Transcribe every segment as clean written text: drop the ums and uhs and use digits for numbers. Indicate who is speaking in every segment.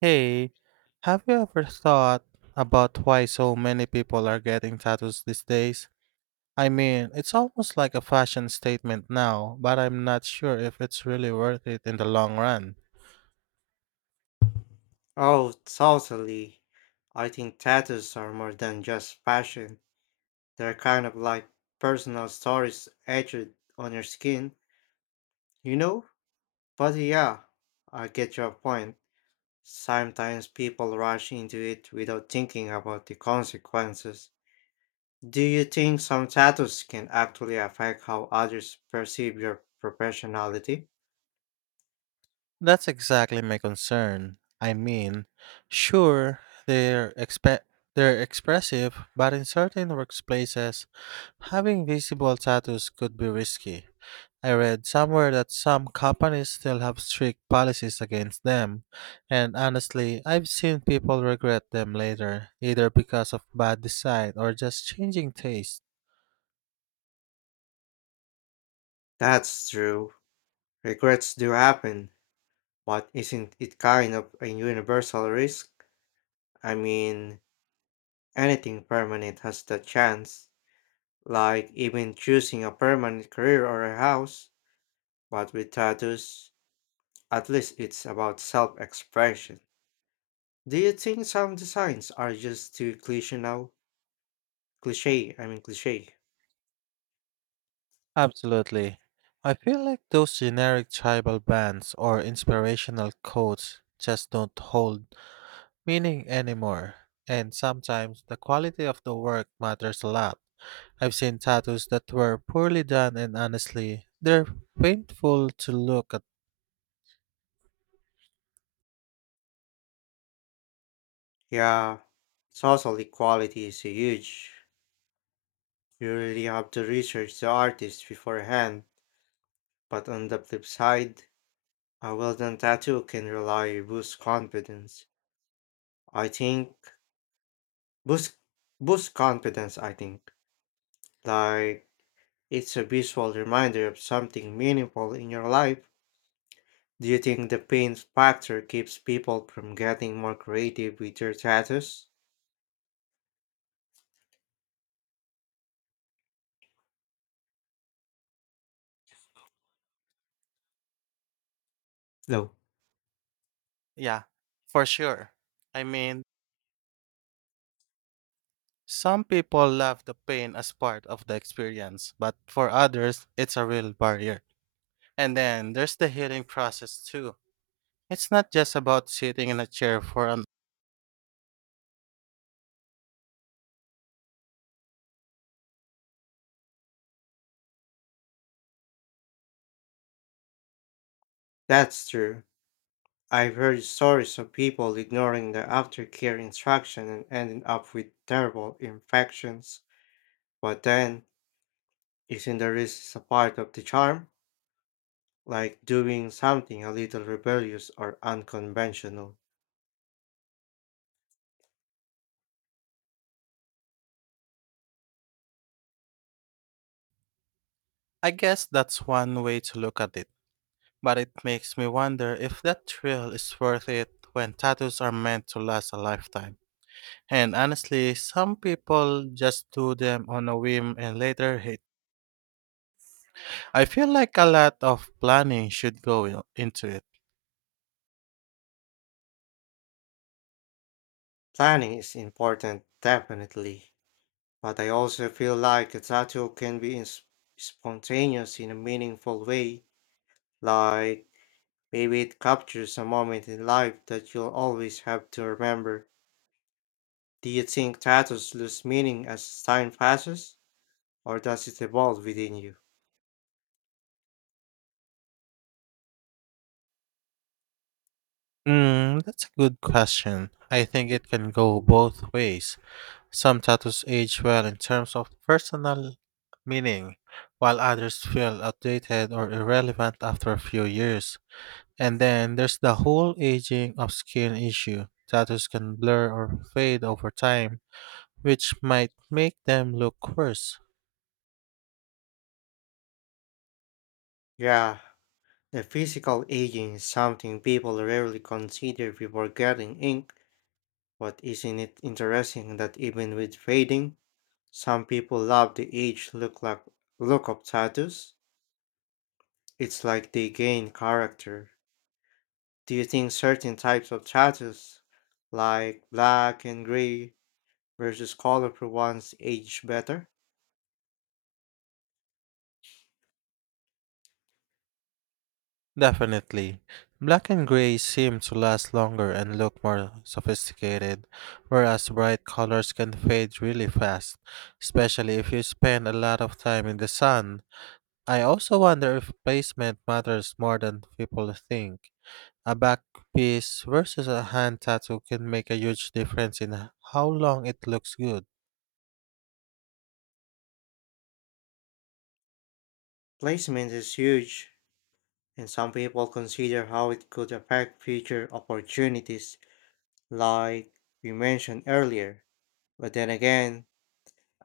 Speaker 1: Hey, have you ever thought about why so many people are getting tattoos these days? I mean, it's almost like a fashion statement now, but I'm not sure if it's really worth it in the long run.
Speaker 2: Oh, totally. I think tattoos are more than just fashion. They're kind of like personal stories etched on your skin, you know? But yeah, I get your point. Sometimes people rush into it without thinking about the consequences. Do you think some tattoos can actually affect how others perceive your professionality?
Speaker 1: That's exactly my concern. I mean, sure, they're expe- they're expressive, but in certain workplaces, having visible tattoos could be risky. I read somewhere that some companies still have strict policies against them, and honestly, I've seen people regret them later, either because of bad design or just changing taste.
Speaker 2: That's true. Regrets do happen, but isn't it kind of a universal risk? I mean, anything permanent has that chance, like even choosing a permanent career or a house. But with tattoos, at least it's about self expression. Do you think some designs are just too cliche now? Cliche, I mean cliche.
Speaker 1: Absolutely. I feel like those generic tribal bands or inspirational quotes just don't hold meaning anymore, and sometimes the quality of the work matters a lot. I've seen tattoos that were poorly done, and honestly, they're painful to look at.
Speaker 2: Yeah, social equality is huge. You really have to research the artist beforehand. But on the flip side, a well done tattoo can rely boost confidence. I think boost boost confidence, I think. Like it's a visual reminder of something meaningful in your life. Do you think the pain factor keeps people from getting more creative with their tattoos? No.
Speaker 1: Yeah, for sure. I mean, some people love the pain as part of the experience, but for others, it's a real barrier. And then there's the healing process too. It's not just about sitting in a chair for an.
Speaker 2: That's true. I've heard stories of people ignoring the aftercare instruction and ending up with terrible infections. But then, isn't the risk a part of the charm? Like doing something a little rebellious or unconventional.
Speaker 1: I guess that's one way to look at it, but it makes me wonder if that thrill is worth it when tattoos are meant to last a lifetime. And honestly, some people just do them on a whim and later hate. I feel like a lot of planning should go into it.
Speaker 2: Planning is important, definitely. But I also feel like a tattoo can be spontaneous in a meaningful way, like maybe it captures a moment in life that you'll always have to remember. Do you think tattoos lose meaning as time passes, or does it evolve within you?
Speaker 1: That's a good question. I think it can go both ways. Some tattoos age well in terms of personal meaning, while others feel outdated or irrelevant after a few years. And then there's the whole aging of skin issue. Tattoos can blur or fade over time, which might make them look worse.
Speaker 2: Yeah, the physical aging is something people rarely consider before getting ink, but isn't it interesting that even with fading, some people love the age look of tattoos? It's like they gain character. Do you think certain types of tattoos, like black and gray versus colorful ones, age better?
Speaker 1: Definitely. Black and gray seem to last longer and look more sophisticated, whereas bright colors can fade really fast, especially if you spend a lot of time in the sun. I also wonder if placement matters more than people think. A back piece versus a hand tattoo can make a huge difference in how long it looks good.
Speaker 2: Placement is huge, and some people consider how it could affect future opportunities, like we mentioned earlier. But then again,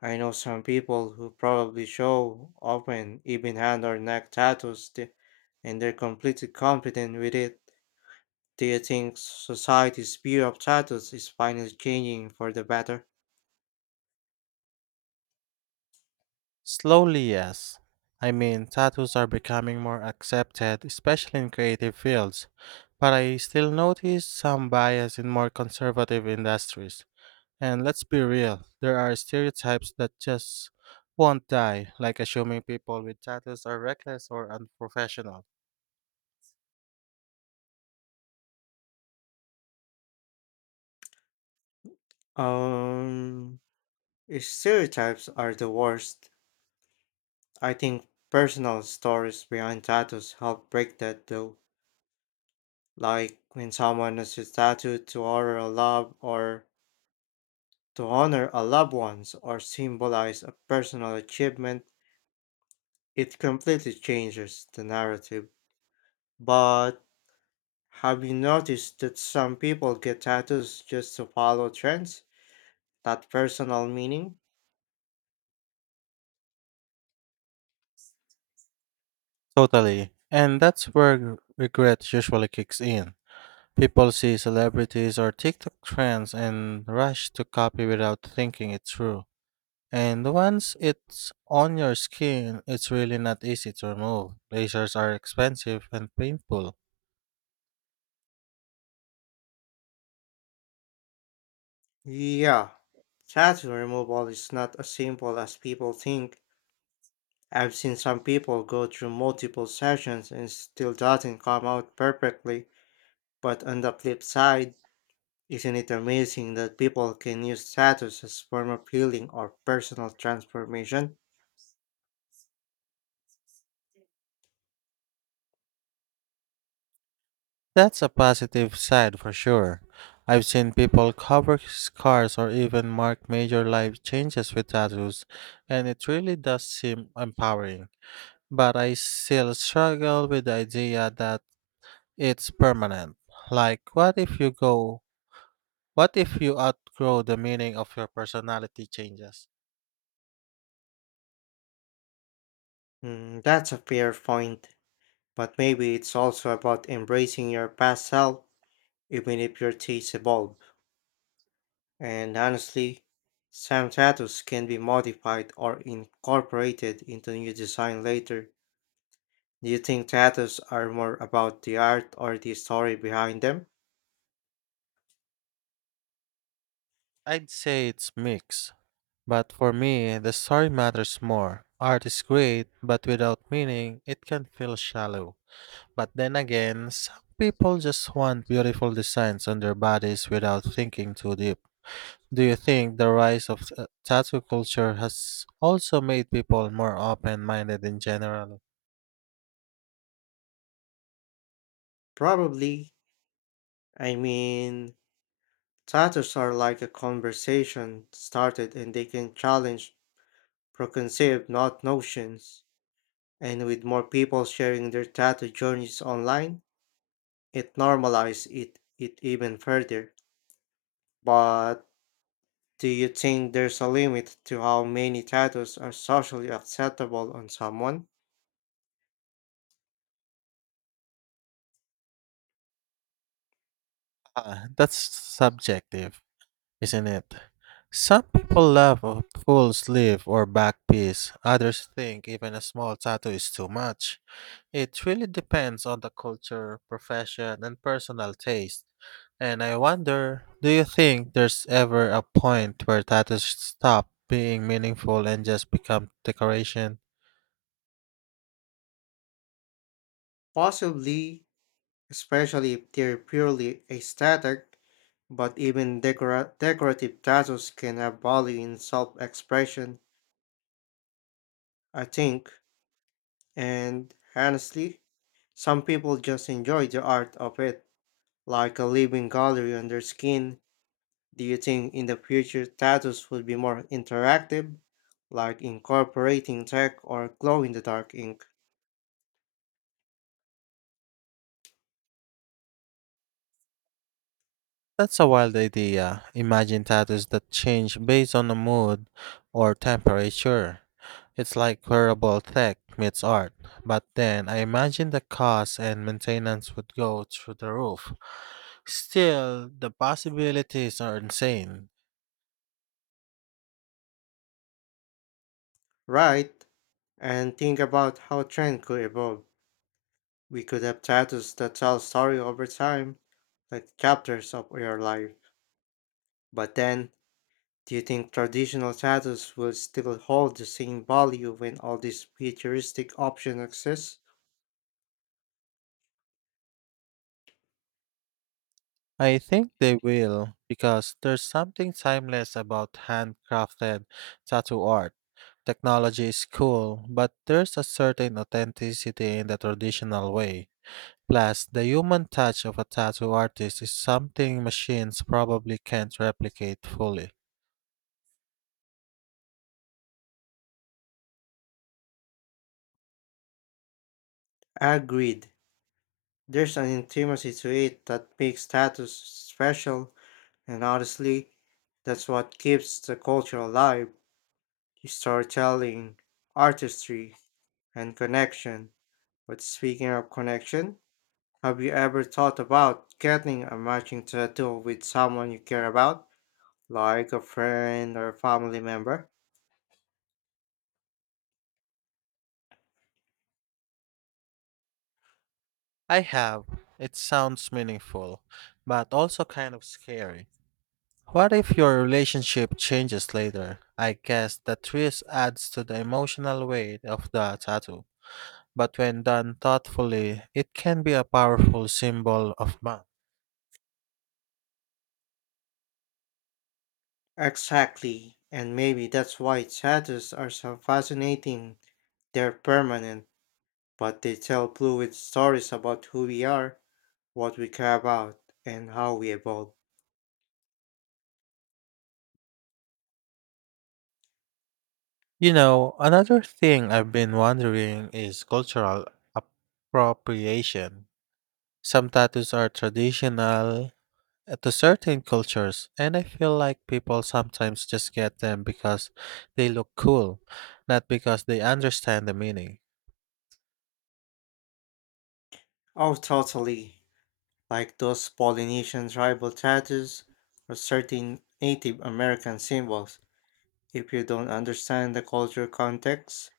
Speaker 2: I know some people who probably show often even hand or neck tattoos, and they're completely confident with it. Do you think society's view of titles is finally changing for the better?
Speaker 1: Slowly, yes. I mean, tattoos are becoming more accepted, especially in creative fields, but I still notice some bias in more conservative industries. And let's be real, there are stereotypes that just won't die, like assuming people with tattoos are reckless or unprofessional.
Speaker 2: Um, Stereotypes are the worst. I think personal stories behind tattoos help break that though. Like when someone has a tattoo to honor a loved ones or symbolize a personal achievement, it completely changes the narrative. But have you noticed that some people get tattoos just to follow trends? That personal meaning?
Speaker 1: Totally. And that's where regret usually kicks in. People see celebrities or TikTok trends and rush to copy without thinking it through. And once it's on your skin, it's really not easy to remove. Lasers are expensive and painful.
Speaker 2: Yeah. Tattoo removal is not as simple as people think. I've seen some people go through multiple sessions and still doesn't come out perfectly. But on the flip side, isn't it amazing that people can use tattoos as form of healing or personal transformation?
Speaker 1: That's a positive side for sure. I've seen people cover scars or even mark major life changes with tattoos, and it really does seem empowering. But I still struggle with the idea that it's permanent. Like, what if you go? What if you outgrow the meaning of your personality changes?
Speaker 2: Mm, that's a fair point. But maybe it's also about embracing your past self, even if your tastes evolve. And honestly, some tattoos can be modified or incorporated into new design later. Do you think tattoos are more about the art or the story behind them?
Speaker 1: I'd say it's mixed. But for me, the story matters more. Art is great, but without meaning, it can feel shallow. But then again, some people just want beautiful designs on their bodies without thinking too deep. Do you think the rise of tattoo culture has also made people more open minded in general?
Speaker 2: Probably. I mean, tattoos are like a conversation started and they can challenge preconceived not notions. And with more people sharing their tattoo journeys online, it normalizes it even further. But do you think there's a limit to how many tattoos are socially acceptable on someone?
Speaker 1: Ah, that's subjective, isn't it? Some people love a full sleeve or back piece, others think even a small tattoo is too much. It really depends on the culture, profession, and personal taste. And I wonder, do you think there's ever a point where tattoos stop being meaningful and just become decoration?
Speaker 2: Possibly, especially if they're purely aesthetic, but even decorative tattoos can have value in self expression, I think. And honestly, some people just enjoy the art of it, like a living gallery on their skin. Do you think in the future tattoos will be more interactive, like incorporating tech or glow in the dark ink?
Speaker 1: That's a wild idea. Imagine tattoos that change based on the mood or temperature. It's like wearable tech meets art. But then I imagine the cost and maintenance would go through the roof. Still, the possibilities are insane.
Speaker 2: Right. And think about how trend could evolve. We could have tattoos that tell story over time, like chapters of your life. But then, do you think traditional tattoos will still hold the same value when all these futuristic options exist?
Speaker 1: I think they will, because there's something timeless about handcrafted tattoo art. Technology is cool, but there's a certain authenticity in the traditional way. Plus, the human touch of a tattoo artist is something machines probably can't replicate fully.
Speaker 2: Agreed. There's an intimacy to it that makes tattoos special, and honestly, that's what keeps the culture alive: storytelling, artistry, and connection. But speaking of connection, have you ever thought about getting a matching tattoo with someone you care about, like a friend or a family member?
Speaker 1: I have. It sounds meaningful, but also kind of scary. What if your relationship changes later? I guess that twist adds to the emotional weight of the tattoo, but when done thoughtfully, it can be a powerful symbol of man.
Speaker 2: Exactly, and maybe that's why tattoos are so fascinating. They're permanent, but they tell fluid stories about who we are, what we care about, and how we evolve.
Speaker 1: You know, another thing I've been wondering is cultural appropriation. Some tattoos are traditional to certain cultures, and I feel like people sometimes just get them because they look cool, not because they understand the meaning.
Speaker 2: Oh, totally. Like those Polynesian tribal tattoos or certain Native American symbols. If you don't understand the cultural context,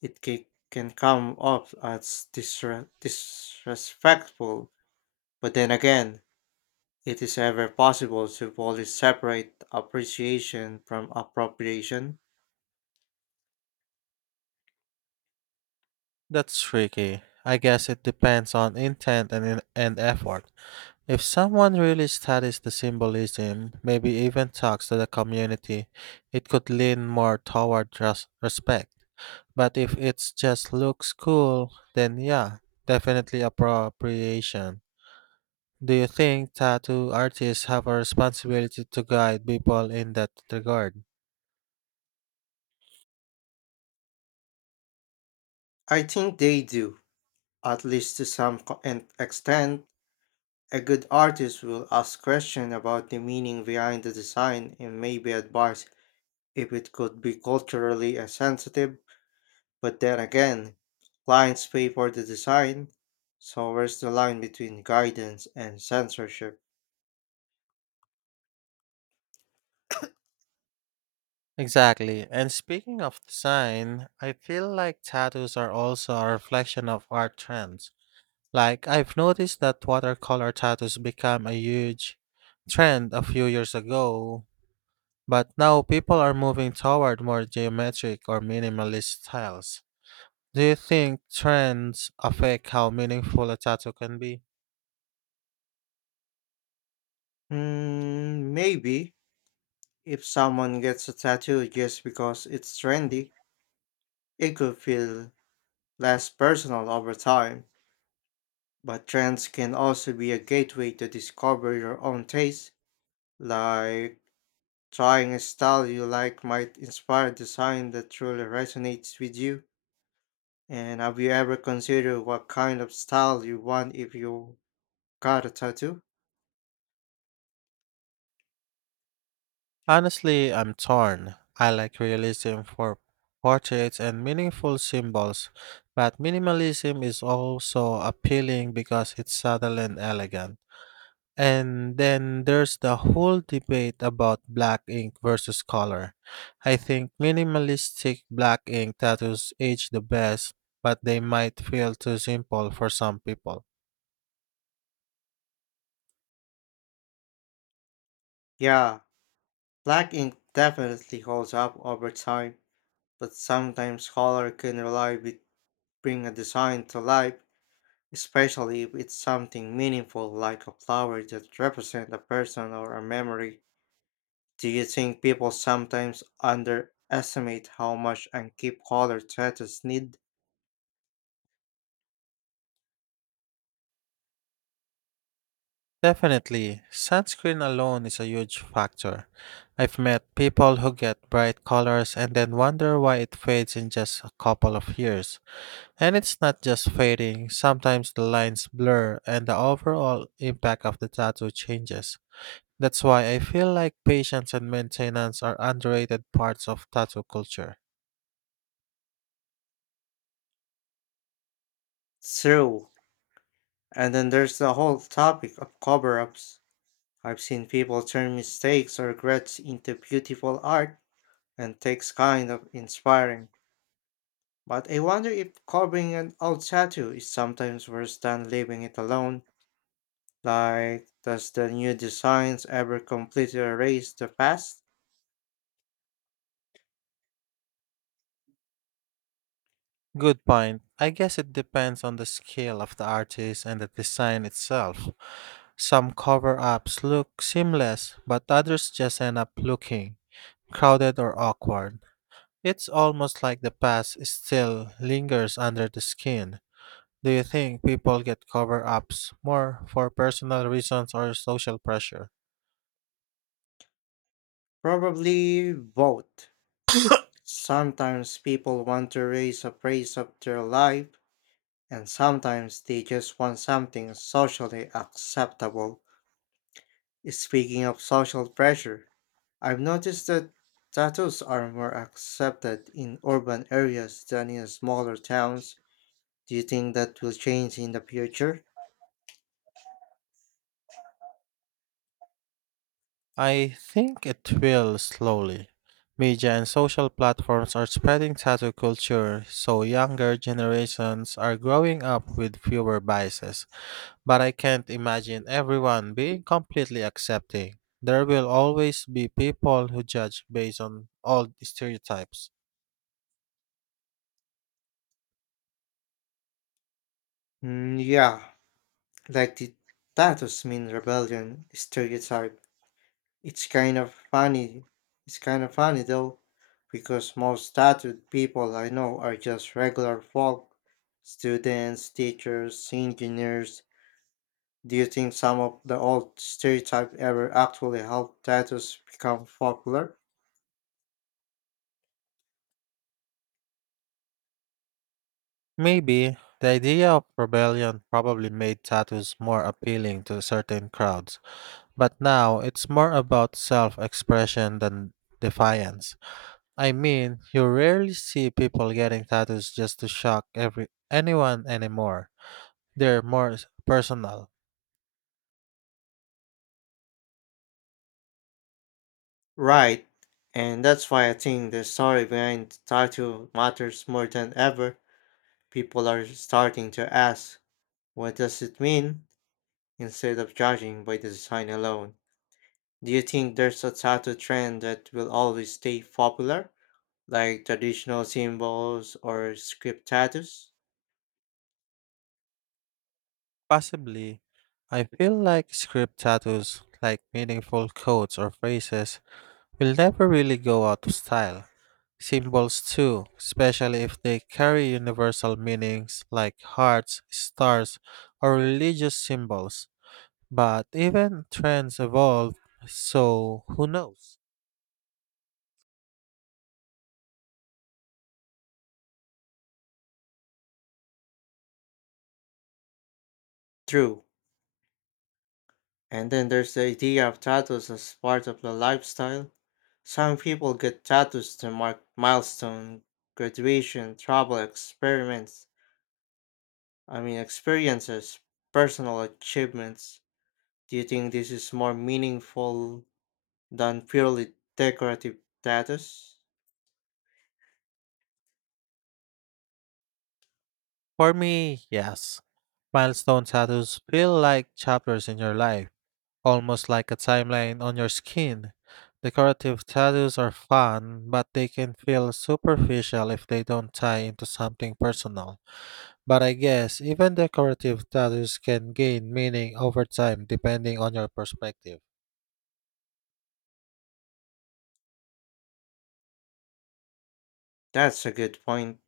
Speaker 2: it can come off as disrespectful. But then again, it is ever possible to fully separate appreciation from appropriation.
Speaker 1: That's tricky. I guess it depends on intent and effort. If someone really studies the symbolism, maybe even talks to the community, it could lean more toward respect. But if it just looks cool, then yeah, definitely appropriation. Do you think tattoo artists have a responsibility to guide people in that regard?
Speaker 2: I think they do, at least to some extent. A good artist will ask questions about the meaning behind the design and maybe advise if it could be culturally sensitive. But then again, clients pay for the design, so where's the line between guidance and censorship?
Speaker 1: Exactly. And speaking of design, I feel like tattoos are also a reflection of art trends. Like, I've noticed that watercolor tattoos became a huge trend a few years ago, but now people are moving toward more geometric or minimalist styles. Do you think trends affect how meaningful a tattoo can be?
Speaker 2: Hmm, maybe if someone gets a tattoo just because it's trendy, it could feel less personal over time. But trends can also be a gateway to discover your own taste, like trying a style you like might inspire a design that truly resonates with you. And have you ever considered what kind of style you want if you got a tattoo?
Speaker 1: Honestly, I'm torn. I like realism for portraits and meaningful symbols, but minimalism is also appealing because it's subtle and elegant. And then there's the whole debate about black ink versus color. I think minimalistic black ink tattoos age the best, but they might feel too simple for some people.
Speaker 2: Yeah, black ink definitely holds up over time, but sometimes color can rely with bring a design to life, especially if it's something meaningful like a flower that represents a person or a memory. Do you think people sometimes underestimate how much and keep color tattoos need?
Speaker 1: Definitely, sunscreen alone is a huge factor. I've met people who get bright colors and then wonder why it fades in just a couple of years. And it's not just fading, sometimes the lines blur and the overall impact of the tattoo changes. That's why I feel like patience and maintenance are underrated parts of tattoo culture.
Speaker 2: True. And then there's the whole topic of cover ups. I've seen people turn mistakes or regrets into beautiful art and takes kind of inspiring. But I wonder if covering an old tattoo is sometimes worse than leaving it alone. Like, does the new designs ever completely erase the past?
Speaker 1: Good point. I guess it depends on the skill of the artist and the design itself. Some cover ups look seamless, but others just end up looking crowded or awkward. It's almost like the past still lingers under the skin. Do you think people get cover ups more for personal reasons or social pressure?
Speaker 2: Probably both. Sometimes people want to raise a praise of their life, and sometimes they just want something socially acceptable. Speaking of social pressure, I've noticed that tattoos are more accepted in urban areas than in smaller towns. Do you think that will change in the future?
Speaker 1: I think it will slowly. Media and social platforms are spreading tattoo culture, so younger generations are growing up with fewer biases. But I can't imagine everyone being completely accepting. There will always be people who judge based on old stereotypes.
Speaker 2: Mm, yeah, like the tattoos mean rebellion stereotype. It's kind of funny. It's kind of funny though, because most tattooed people I know are just regular folk, students, teachers, engineers, do you think some of the old stereotypes ever actually helped tattoos become popular?
Speaker 1: Maybe the idea of rebellion probably made tattoos more appealing to certain crowds, but now it's more about self expression than defiance. I mean, you rarely see people getting tattoos just to shock every anyone anymore. They're personal.
Speaker 2: Right, and that's why I think the story behind tattoo matters more than ever. People are starting to ask, what does it mean? Instead of judging by the design alone. Do you think there's a tattoo trend that will always stay popular, like traditional symbols or script tattoos?
Speaker 1: Possibly, I feel like script tattoos, like meaningful quotes or phrases, will never really go out of style. Symbols too, especially if they carry universal meanings like hearts, stars, or religious symbols. But even trends evolve, so who knows?
Speaker 2: True. And then there's the idea of tattoos as part of the lifestyle. Some people get tattoos to mark milestone, graduation, travel experiments, I mean experiences, personal achievements. Do you think this is more meaningful than purely decorative tattoos?
Speaker 1: For me, yes. Milestone tattoos feel like chapters in your life, almost like a timeline on your skin. Decorative tattoos are fun, but they can feel superficial if they don't tie into something personal. But I guess even decorative tattoos can gain meaning over time depending on your perspective.
Speaker 2: That's a good point.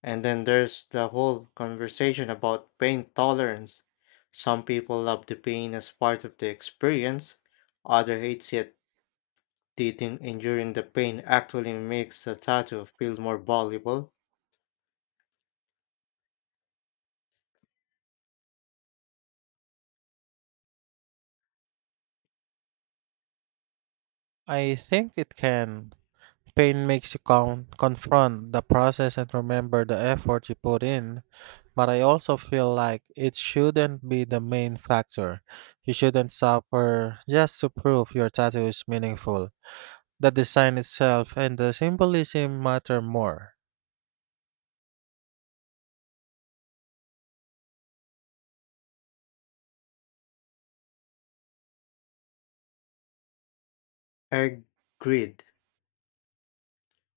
Speaker 2: And then there's the whole conversation about pain tolerance. Some people love the pain as part of the experience, others hate it. They think enduring the pain actually makes the tattoo feel more valuable.
Speaker 1: I think it can. Pain makes you confront the process and remember the effort you put in, but I also feel like it shouldn't be the main factor. You shouldn't suffer just to prove your tattoo is meaningful. The design itself and the symbolism matter more.
Speaker 2: Agreed.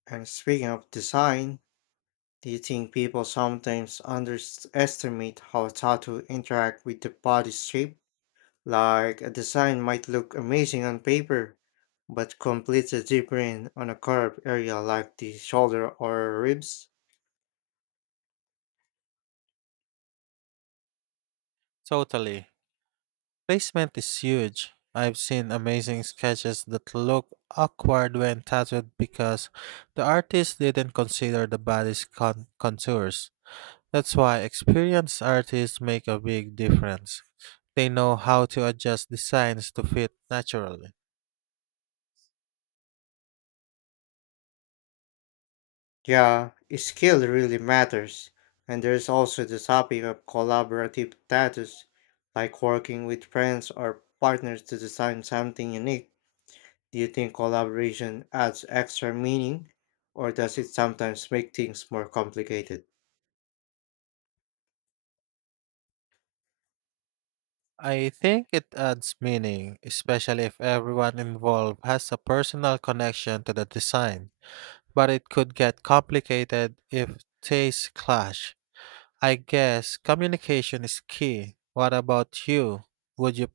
Speaker 2: And speaking of design, do you think people sometimes underestimate how tattoo interact with the body shape? Like a design might look amazing on paper, but completes a deep vein on a curved area like the shoulder or ribs.
Speaker 1: Totally. Placement is huge. I've seen amazing sketches that look awkward when tattooed because the artist didn't consider the body's contours. That's why experienced artists make a big difference. They know how to adjust designs to fit naturally.
Speaker 2: Yeah, skill really matters. And there's also the topic of collaborative tattoos, like working with friends or partners to design something unique. Do you think collaboration adds extra meaning, or does it sometimes make things more complicated?
Speaker 1: I think it adds meaning, especially if everyone involved has a personal connection to the design. But it could get complicated if tastes clash. I guess communication is key. What about you? Would you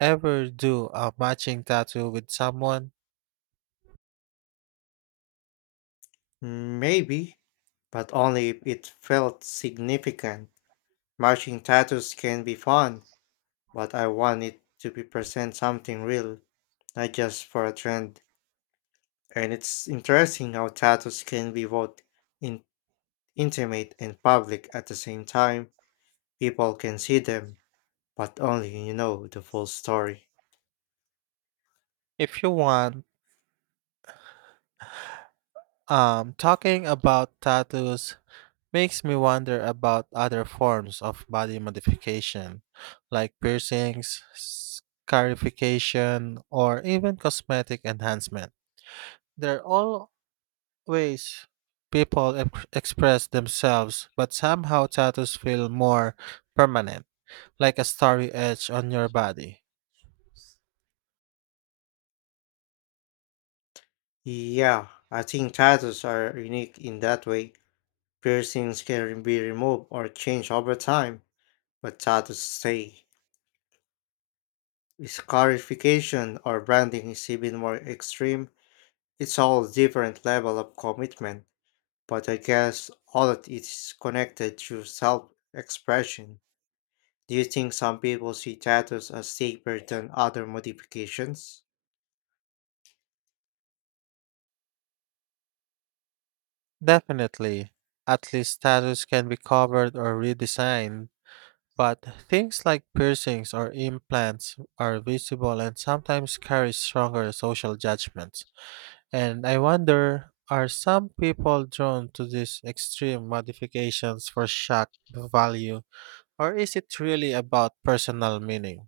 Speaker 1: ever do a matching tattoo with someone?
Speaker 2: Maybe, but only if it felt significant. Matching tattoos can be fun, but I want it to be present something real, not just for a trend. And it's interesting how tattoos can be both in- intimate and public at the same time. People can see them, but only you know the full story.
Speaker 1: If you want, talking about tattoos makes me wonder about other forms of body modification, like piercings, scarification, or even cosmetic enhancement. There are all ways people express themselves, but somehow tattoos feel more permanent, like a starry edge on your body.
Speaker 2: Yeah, I think tattoos are unique in that way. Piercings can be removed or changed over time, but tattoos stay. Scarification or branding is even more extreme. It's all different level of commitment, but I guess all of it is connected to self-expression. Do you think some people see tattoos as safer than other modifications?
Speaker 1: Definitely, at least tattoos can be covered or redesigned. But things like piercings or implants are visible and sometimes carry stronger social judgments. And I wonder, are some people drawn to these extreme modifications for shock value, or is it really about personal meaning?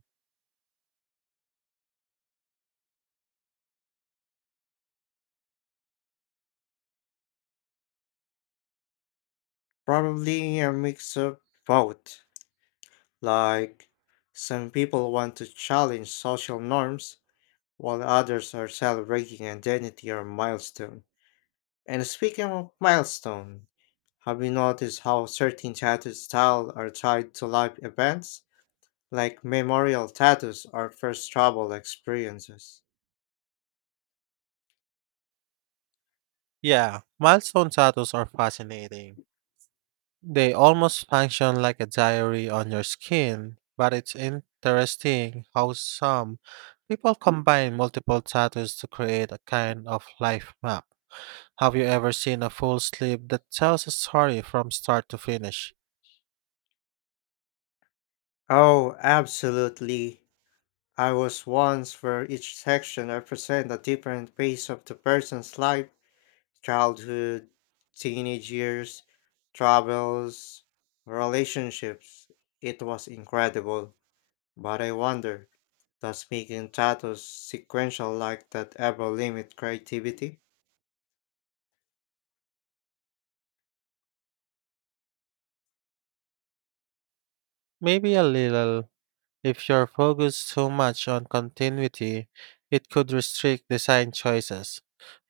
Speaker 2: Probably a mix of both. Like, some people want to challenge social norms, while others are celebrating identity or milestone. And speaking of milestone, have you noticed how certain tattoo styles are tied to life events? Like memorial tattoos or first travel experiences.
Speaker 1: Yeah, milestone tattoos are fascinating. They almost function like a diary on your skin, but it's interesting how some people combine multiple tattoos to create a kind of life map. Have you ever seen a full sleeve that tells a story from start to finish?
Speaker 2: Oh, absolutely. I was once where each section represents a different phase of the person's life: childhood, teenage years, travels, relationships. It was incredible. But I wonder, does making tattoos sequential like that ever limit creativity?
Speaker 1: Maybe a little. If you're focused too much on continuity, it could restrict design choices,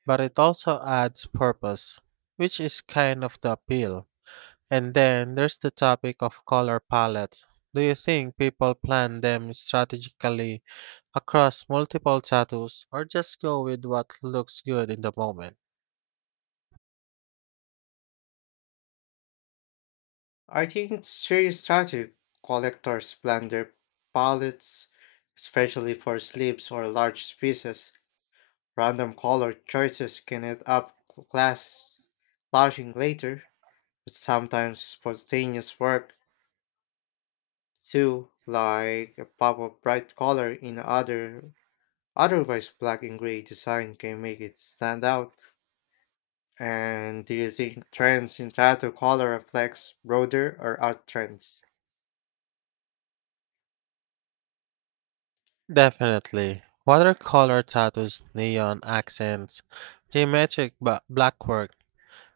Speaker 1: but it also adds purpose, which is kind of the appeal. And then there's the topic of color palettes. Do you think people plan them strategically across multiple tattoos or just go with what looks good in the moment?
Speaker 2: I think serious tattoo collectors plan their palettes, especially for sleeves or large pieces. Random color choices can end up class clashing later, but sometimes spontaneous work too, like a pop of bright color in otherwise black and gray design can make it stand out. And do you think trends in tattoo color reflects broader or art trends?
Speaker 1: Definitely. Watercolor tattoos, neon accents, blackwork,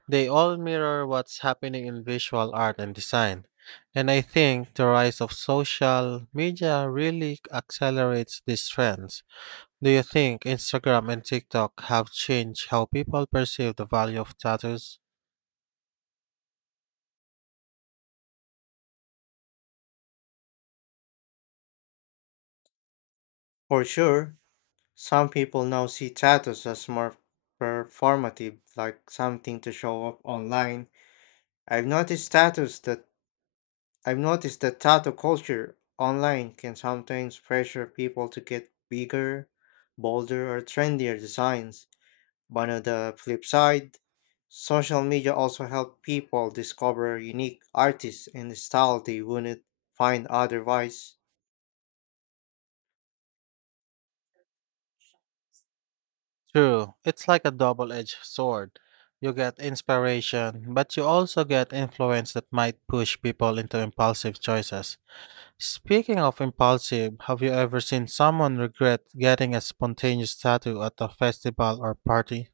Speaker 1: they all mirror what's happening in visual art and design. And I think the rise of social media really accelerates these trends. Do you think Instagram and TikTok have changed how people perceive the value of tattoos?
Speaker 2: For sure, some people now see tattoos as more performative, like something to show off online. I've noticed tattoos that I've noticed that tattoo culture online can sometimes pressure people to get bigger, bolder, or trendier designs. But on the flip side, social media also help people discover unique artists and style they wouldn't find otherwise.
Speaker 1: True, it's like a double edged sword. You get inspiration, but you also get influence that might push people into impulsive choices. Speaking of impulsive, have you ever seen someone regret getting a spontaneous tattoo at a festival or party?